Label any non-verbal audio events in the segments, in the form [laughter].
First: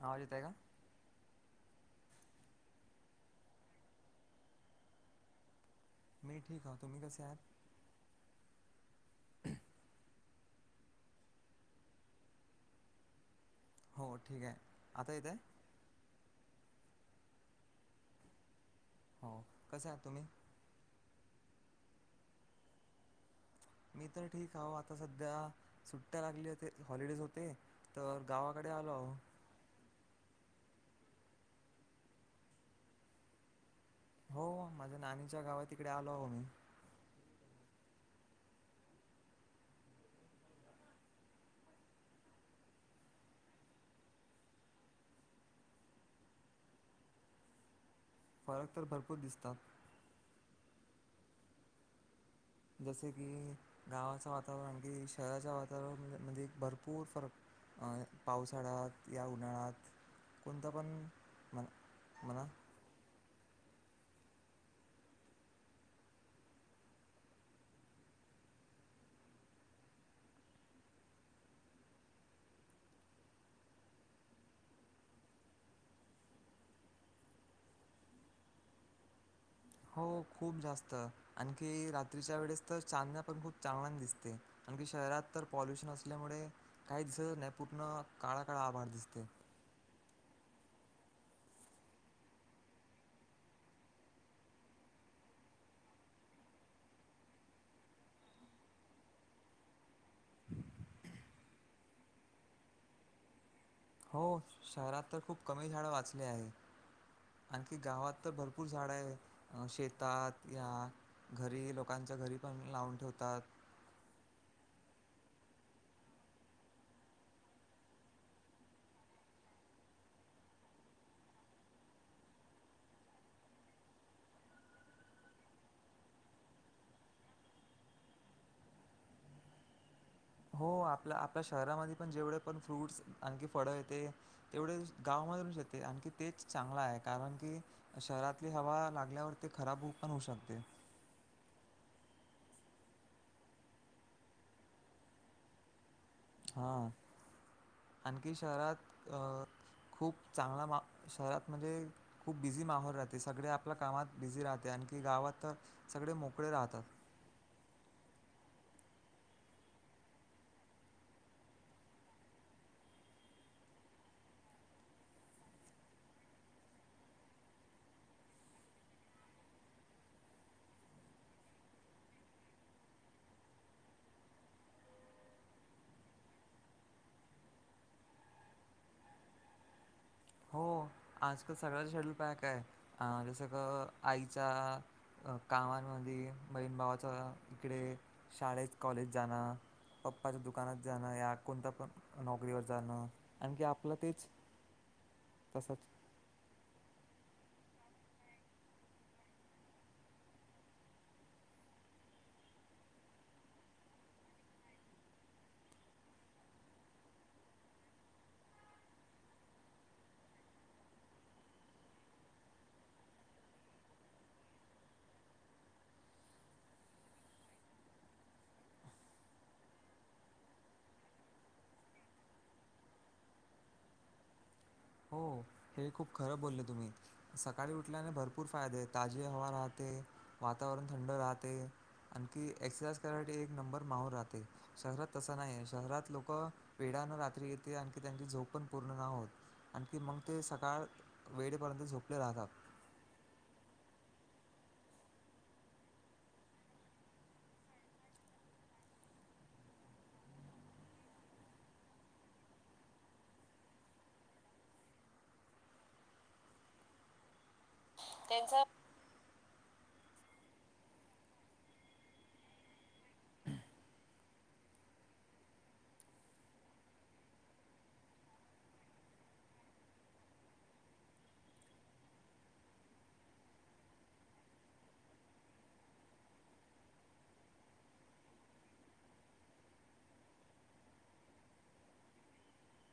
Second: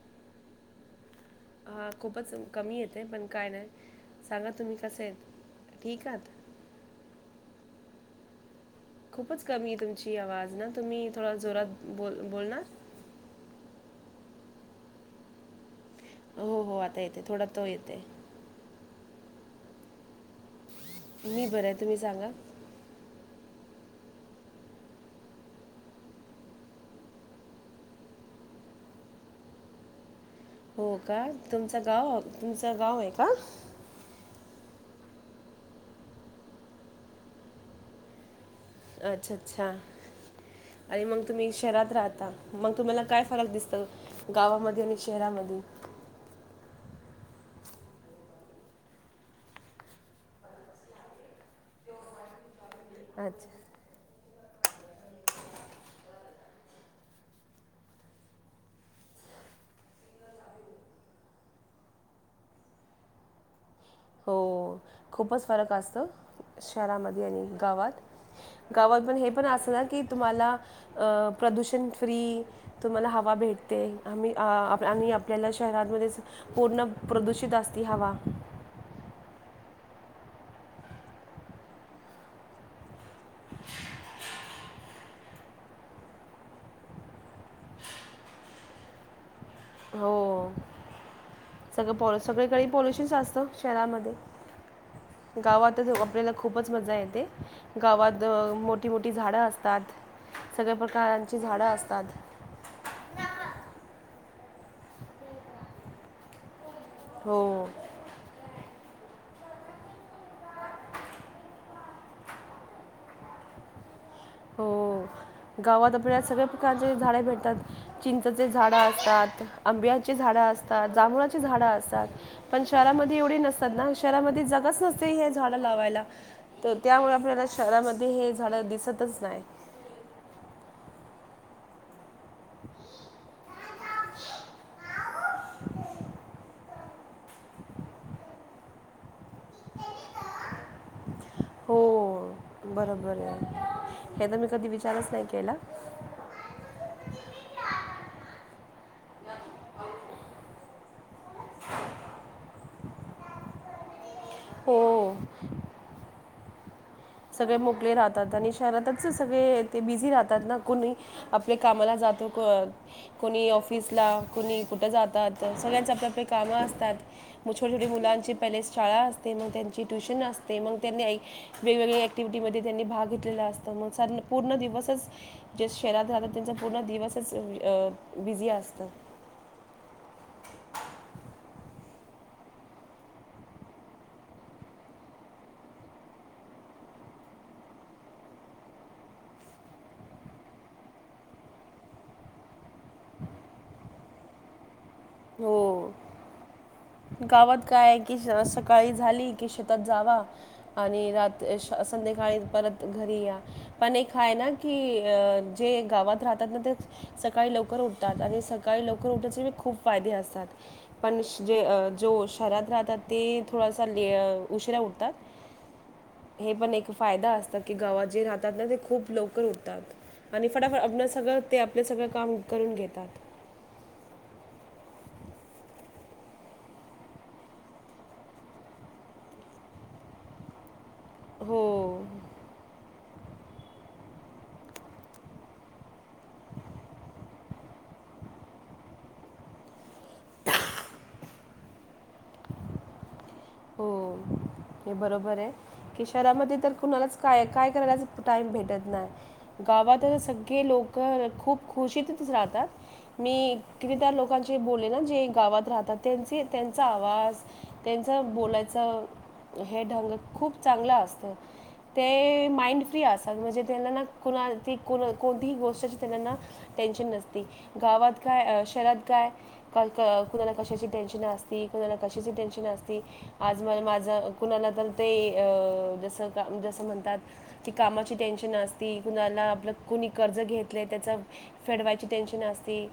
आवाज येतय, का? हा खूपच कमी येतय. पण काय नाय. सांगा तुम्ही कसेत? ठीक आह मी ठीक हाऊ. तुम्ही कसे आहात? खूपच कमीये तुमची आवाज ना. तुम्ही थोडा जोरात बोल बोलणार? हो, ठीक आहे. आता येत आहे? हो हो आता येते. थोडा तो येते हो. कसे आहात तुम्ही? मी बरंये. तुम्ही सांगा. मी तर ठीक हाऊ. आता सध्या सुट्ट्या लागली होते हॉलिडेज होते. तर गावाकडे आलो आहो. हो का? तुमच गाव हाऊ, तुमचं गाव आहे का? हो. माझ्या नाणीच्या गावा तिकडे आलो आहो मी. अछ अच्छा. आणि मग तुम्ही शहरात राहता, मग तुम्हाला काय फरक दिसत गावामध्ये आणि शहरामध्ये? फरक तर भरपूर दिसतात. जसे की अच्छा गावाचं वातावरण की शहराच्या वातावरण मध्ये भरपूर फरक अं पावसाळ्यात या उन्हाळ्यात कोणता पण म्ह म्हणा हो खूपच फरक असतो. शहरामध्ये आणि गावात. गावात पण हे पण अस ना की तुम्हाला अ प्रदूषण फ्री तुम्हाला हवा भेटते. आम्ही अ आप आपल्याला शहरमध्येच पूर्ण प्रदूषित असती हवा. हो खूप जास्त. आणखी रात्रीच्या वेळेस तर चांदण्या पण खूप चांगला दिसते. आणखी शहरात तर पॉल्युशन असल्यामुळे काहीच दिस नाही पूर्ण काळा काळा आभाळ दिसते. हो. सगळं पो सगळे कडे पॉल्युशनस असतं शहरामध्ये. गावातच ओ आपल्याला खूपच मजा येते. गावात अ मोठी मोठी झाडं असतात. सगळ्या प्रकारांची झाडं असतात. हो, शहरात तर खूप कमी झाड वाचले आहे हो आणखी गावात तर भर पूर झाडं आहे. अं शेतात या घरी, लोकांच्या घरी पण लावून ठेवतात. हो. गावात आपल्या सगळ्या प्रकारचे झाडे भेटतात. चिंचाचे झाड असतात, आंब्याची झाडं असतात, जांभुळाची झाडं असतात. पण शहरामध्ये एवढे नसतात ना. शहरामध्ये जगाच नसते हे झाडं लावायला. त त्यामुळे आपल्याला शहरामध्ये हे झाडं दिसतच नाही. हो आपल्या आपल्या शहरामध्ये पण जेवढे पण फ्रूट्स आणखी फळं येते तेवढे गावामधूनच येते. आणखी तेच चांगला आहे. कारण की शहरातली हवा लागल्यावर ते खराब पण होऊ शकते. हो बरोबर आहे. हे तर मी कधी विचारच नाही केला. हा. आणखी शहरात अ खूप चांगला मा शहरात म्हणजे खूप बिझी माहोल राहते. सगळे आ पल्या कामात बिझी राहते. आणखी हो गावात तर सगळे मोकळे राहतात. सगळे मोकले राहतात आणि शहरातच सगळे ते बिझी राहतात ना. कोणी आपले कामाला जातो, को कोणी ऑफिसला कोणी कुठे जातात सगळ्यांच आपल्यापले कामं असतात मग छोटे छोटे मुलांची पले शाळा असते मग त्यांची ट्युशन असते मग त्यांनी वेगवेगळे क्टिव्हटीमध्येध्ये त्यांनी भाग घेतलेला असतं मग स पूर्ण दिवसच जे शहरात राहतात त्यांचा पूर्ण दिवसच बिझी असत हो आजकाल सगळ्याचा शेड्यूल पॅ काय जसं क आईचा अ कामांमध्ये बहीण भावाचा इकडे शाळेत कॉलेज जाणं पप्पाच्या दुकानात जाणं या कोणता पण नोकरीवर जाणं आणखी आपलं तेच तसंच हो गावात काय की सकाळी झाली कि शेतात जावा आणि रात संध्याकाळी परत घरी या पण एक हय ना की अ जे गावात राहतात ना ते सकाळी लवकर उठतात आणि सकाळी लवकर उठण्याचेी खूप फायदे असतात पण जे जो शहरात राहतात ते थोडासा उशिरा उठतात हे पण एक फायदा असतात की गावात जे राहतात ना ते खूप लोक होतात आणि फटाफट आपण सगळं ते आपलं सगळं काम करून घेतात हो हे खूप खरं बोलले तुम्ही सकाळी उठल्याने भरपूर फायदे ताजी हवा राहते वातावरण थंड राहते हो आणखी एक्सरसाईज करायसाठी एक नंबर माहल राहते शहरात तसं नाही आहे शहरात लोक वेढानं रात्री येते आणखी त्यांची झोप पण पूर्ण न होत आणखी मग ते सकाळ वेळेपर्यंत झोपले राहतात हो हे बरोबर आहे कि शहरामध्ये तर कुणालाच काय काय करायच टाइम भेटत नाही गावात सगळे लोक खूप खुशीतच राहतात मी कती त्या लोकांचे बोलले ना जे गावात राहतात त्यांचे त्यांचा आवाज त्यांच त्यांचा बोलायचं हे ढंग खूप चांगलं असतं ते माइंड फ्री असात म्हणजे त्यांनाना कोणा ती को कोणतीही गोष्टची त्यांनाना टेन्शन नसते गावात काय शहरात काय क क कुणाला कशाचे टेनशन असती कुणाला कशाचे टेनशन असते आज म माझं कुणाला तर ते जसं का जसं म्हणतात की कामाची टेन्शन असती कुणाला आपलं कुणी कर्ज घेतलं त्याचा फेडवायची टें्शन असते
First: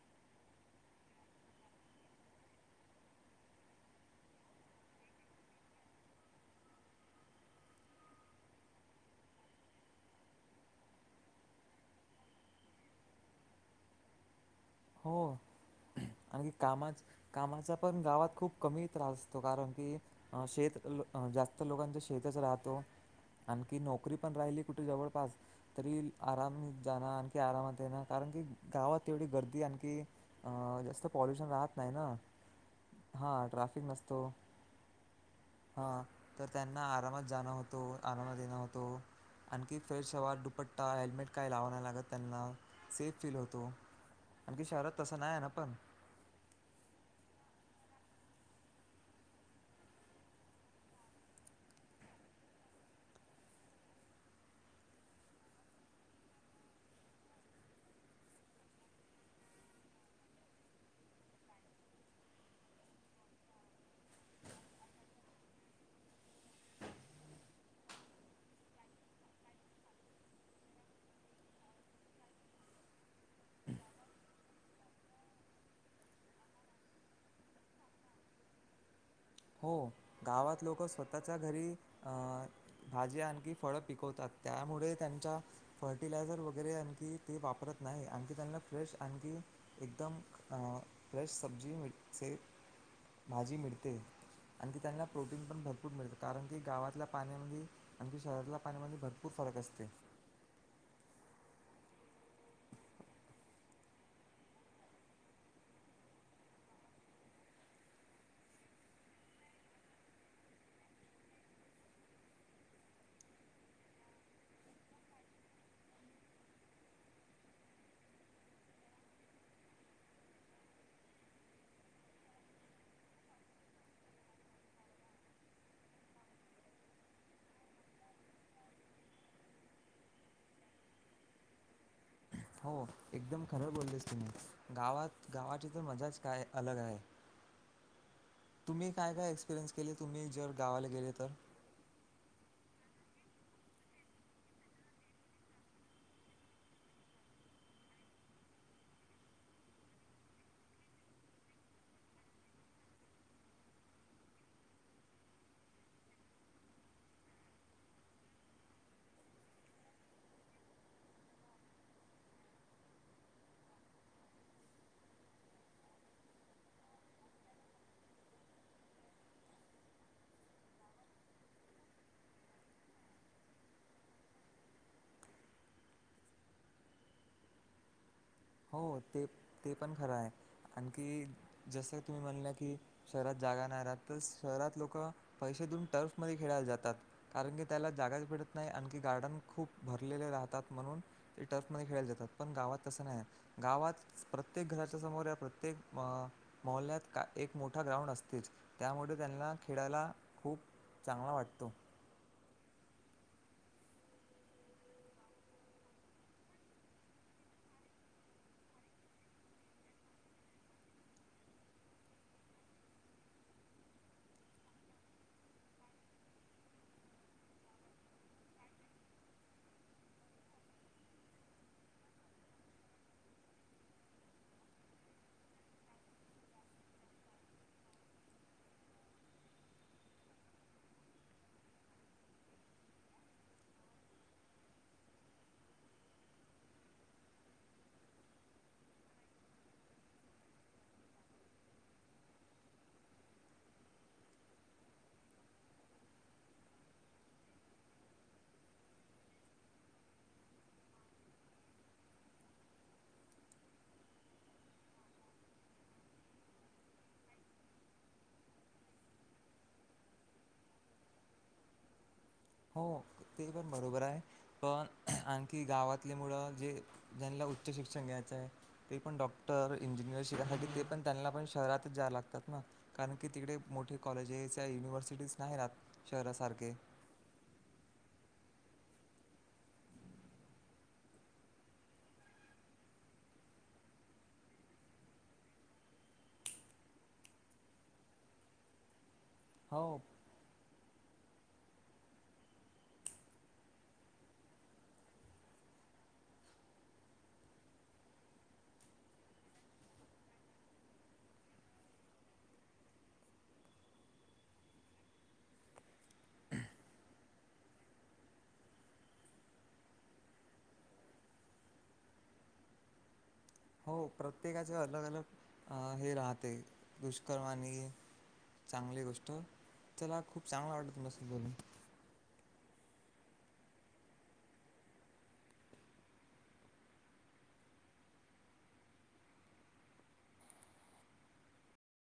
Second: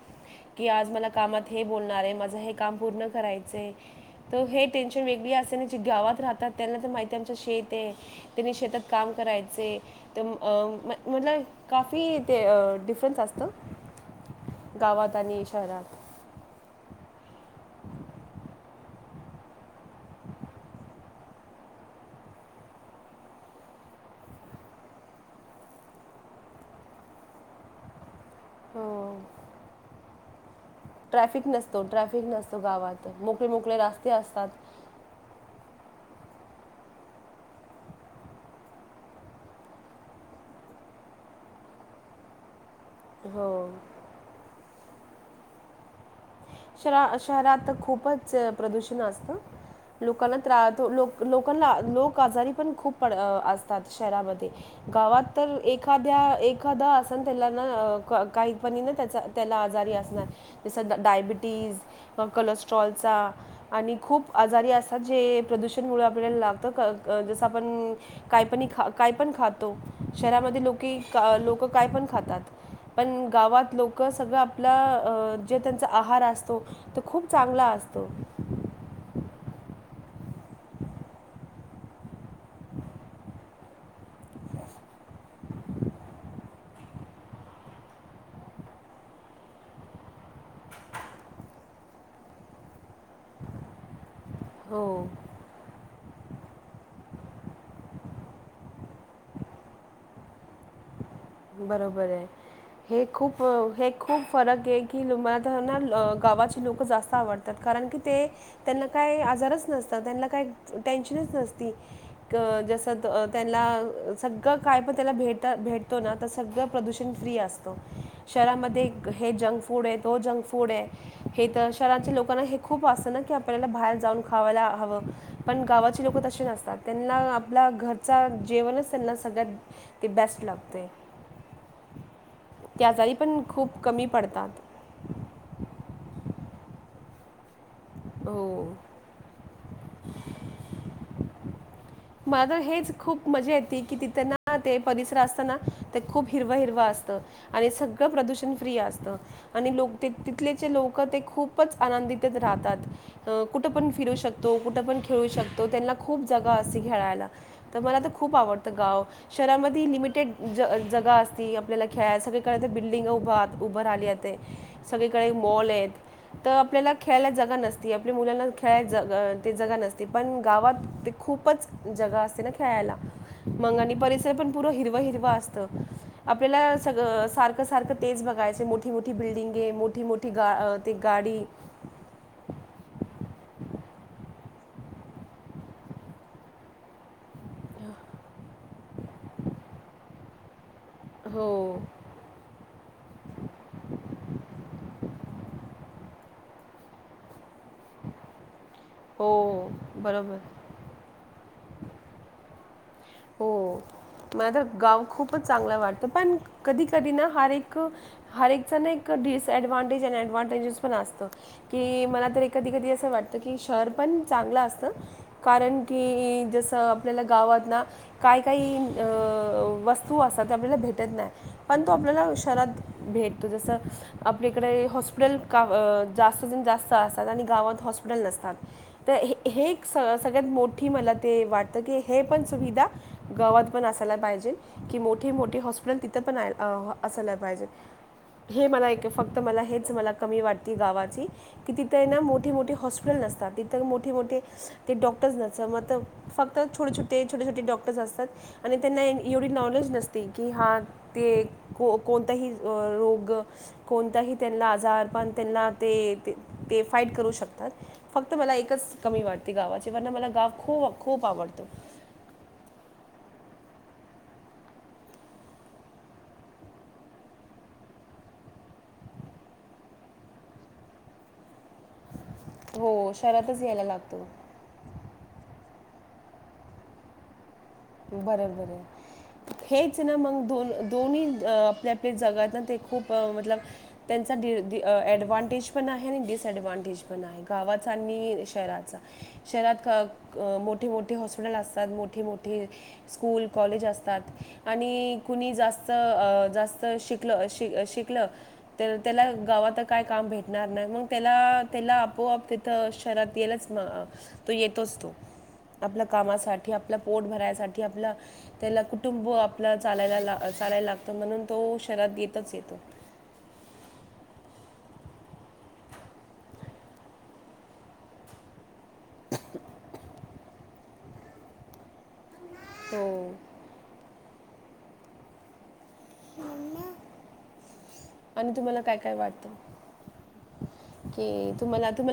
कि आज म कामात हे बोलणार आहे माझं हे काम पूर्ण करायचंय हेज्ञ टेन्शन वेगळी असे ना जे गावात राहात त्यांना तर माहिती आहे आमच्या शेत आहे त्यांनी शेतात काम करायचे तर म काफी ते िफरंस असतं गावात हो आणि शहरात आणखी कामाच कामाचा पण गावात खूप कमी त्रास असतो कारण की शेत जास्त लोकांचा शेतच राहतो आणखी नोकरी पण राहिली कुठे जवळपास तरी आराम जाण आणखी आरामात येणार कारण की हो गावात तेवढी गर्दी आणखी जास्त ट्रॅफिक पॉल्युशन राहत नसतो नाही ना ट्रॅफिक नसतो गावात हा मोकळे मोकळे ट्राफिक रस्ते नसतो असतात हा तर त्यांना आरामात जाणं होतो आनंद देणं होतो आणखी फरसवार दुपट्टा हेल्मेट काय लावाय लागत त्यांना सेफ फील होतो हो आणखी शहरात तं नाही आहे ना पण श शहरात खूपच प्रदूषण असतं लोकांना त्रा त लोक-लोकांना लोक आजारी पण खूप पड असतात शहरामध्ये. गावात तर एखाद्या-एखाद असन त्याला ना काही पणी ना त्याचा त्याला आजारी असणार, जसं डायबिटीज किवा कोलेस्ट्रॉलचा आणि खूप आजारी असतात, जे प्रदूषण मुळ आपल्याला लागतं अ-अ जस आपण काय पनी खा, काय पण खातो, शहरामध्ये लोके-लोक काय पण खातात. पण गावात लोक सगळं आपलं अ जे त्यांचा आहार अस तो, खूप चांगला असतो. हो गावात लोक स्वतःच्या घरी अ भाजी आणखी फळं पिकवतात, त्यामुळे त्यांच्या फर्टिलायझर वगैरे आणखी ते वापरत नाही, आणखी त्यांना फ्रेश, आणखी एकदम अ फ्रेश सब्जी मि [unintelligible] भाजी मिळते. आणखी त्यांना हो प्रो टीन पण भरपूर मिळतं, कारण की गावातल्या पाण्यामदि, आणखी शहरातल्या पाण्यामदि भरपूर फरक असते. बरोबर आहे. हे खूप, हे खूप फरक आहे की [unintelligible] मला तर ना गावाची लोकं जास्त आवडतात. कारण की ते, त्यांना काय आजारच नसतात, त्यांना कायी टेन्शनच नसती. क् जस त्यानला सगळं काय पण त्याला भेट भेटतो ना? तर सगळं प्रदूषण फ्री असतं, शहरामध्ये हे जंक फूड ये तो जंक फूड ये हे तर शहराच्या लोकांना हे खूप असत ना की, आपल्याला बाहेर जाऊन खावायला हवं. पण गावाचे लोक तशे नसतात, त्यांना आपला घरचा जेवणच त्यांना सगळ्यात ते बेस्ट लागतय. हो पण एकदम खूप खरं कमी बोललेस तुम्ही, पडतात गावात गावाची तर मजाच काय अलग आहे. हो. तुम्ही काय काय एक्सपीरियन्स केले तुम्ही, जर गावाला गेले तर? माझ हेच खूप मजा येत की तिथे ना, ते परिसर असताना ते खूप हिरवं हिरवं असतं. आणि सगळं प्रदूषण फ्री असतं. आणि लोक तीत तिथलेचे लोकं, ते खूपच आनंदितेत राहतात. अ कुठं पण फिरू शकतो, कुठं पण खेळू शकतो त्यांना खूप जागा असते खेळायला. तर मला तर खूप आवडतं गाव. शहरामध्ये लिमिटेड ज-जगा असती, आपल्याला खेळाया, सगळेकडे बिल्डिंग उभ-उभा राहिलीया ते. सगळीकडे मॉल येत. तर आपल्याला खेळायला जगा नसती, आपल्या मुलांना खेळाय जग ते जगा नसती, पण गावात ते खूप खपच जगा असते ना खेळायला, मग आणि परिसर पण पूरं हिरवं हिरवं असतं. आपल्याला सग सारखं -सारखं तेज बघायचं हो मोठी-मोठी ते बिल्डिंगे, ते पण खरं मोठी-मोठी आहे गा ते आणखी गाडी. जसं तुम्ही म्हणला की शहरात जागा नाय राहत, तर शहरात लोकं पैसे देऊन टर्फमध्ये खेळायला जातात. कारण की त्याला जागाच भेटत नाही, आणखी गार्डन खूप भरलेले राहतात म्हणून ते हो टर्फमध्ये खेळायला जातात, पण गावात तसं नाही गावात प्रत्येक घराच्या समोर, या प्रत्येक मअ मोहल्यात का एक मोठा ग्राउंड असतेच, त्यामुळे हो त्यांना खेळायला बरोबर खूप चांगला वाटतो. हो मला तर गाव खूपच चांगलं वाटतं, पण कधी कधी ना हर एक हर एकचा नाय का डिसएडव्हांटेज आणि एडव्हांटेजस पण असतो. की मला तर कधी-कधी असं वाटतं की, शहर पण चांगलं असतं. कारण की जस आपल्याला गावात ना. काय काही वस्तू असतात ते आपल्याला भेटत नाही पण तो आपल्याला शरात भेटतो जसं आपल्याकडे हॉस्पिटल जास्तात जास्त असतात आणि गावात हॉस्पिटल नसतात. तर हे हे एक स सगळ्यात मोठी मला ते वाटतं की हे पण सुविधा गावात पण असायला पाहिजे कि मोठे मोठे हॉस्पिटल तिथं पण असायला पाहिजे हे मला एक फक्त मला हेच मला कमी वाटते गावाची कि तिथं ना मोठे मोठे हॉस्पिटल नसतात तिथ मोठे मोठे ते डॉक्टर्स न म फक्त छोटे छोटे छोटे छोटे डॉक्टर्स असतात आणि त्यांना एवढी नॉलेज नसते की हा ते को कोणताही रोग कोणताही त्यांना आजार पण त्यांना ते ते फाईट करू शकतात फक्त मला एकच कमी वाटते गावाचे प मला गाव खूप खूप आवडत हो ते पण बरोबर आहे पण आणखी गावातले मुळ जे ज्यांना उच्च शिक्षण घ्यायचं आहे ते पण डॉक्टर इंजिनियर शिकायसाठी ते पण त्यांना पण शहरातच जाववे लागतात हो कारण की तिकडे शहरातच यायला मोठे लागतो कॉलेजेस या युनिव्हर्सिटीज नाही ना आत शहरासारखे बरं बर हेच ना मग दोन दोन्ही आपल्या आपल्या जगात ना ते खूप मतल त्यांचा डव्हांटेज पण आहे आणि डिसएडव्हांटेज पण आहे गावचा आणि शहरात हो शहरात मोठी मोठीे हॉस्पिटल असतात मोठी मोठी स्कूल कॉलेज असतात आणि कुणी जास्त जास्त शिकलं शिक शिकलं त्याला गावात काय काम भेटणार नाही मग त्याला त्याला आपोआप शहरात येलच तो येतोच तो आपल्या कामासाठी आपलं ट भरायसाठी आपलं त्याला कुटुंब आपला चालायला चालायला लागतं म्हणून तो शहरात येतच येतो हो प्रत्येकाचे अलग अलग हे राहते दुष्कर्माणी चांगली गोष्ट चला खूप चांगला वाटत तुम्हासनी बोलुन. हो [inaudible] आणि तुम्हाला काय काय वाटत की तुम्हाला तुम्हाला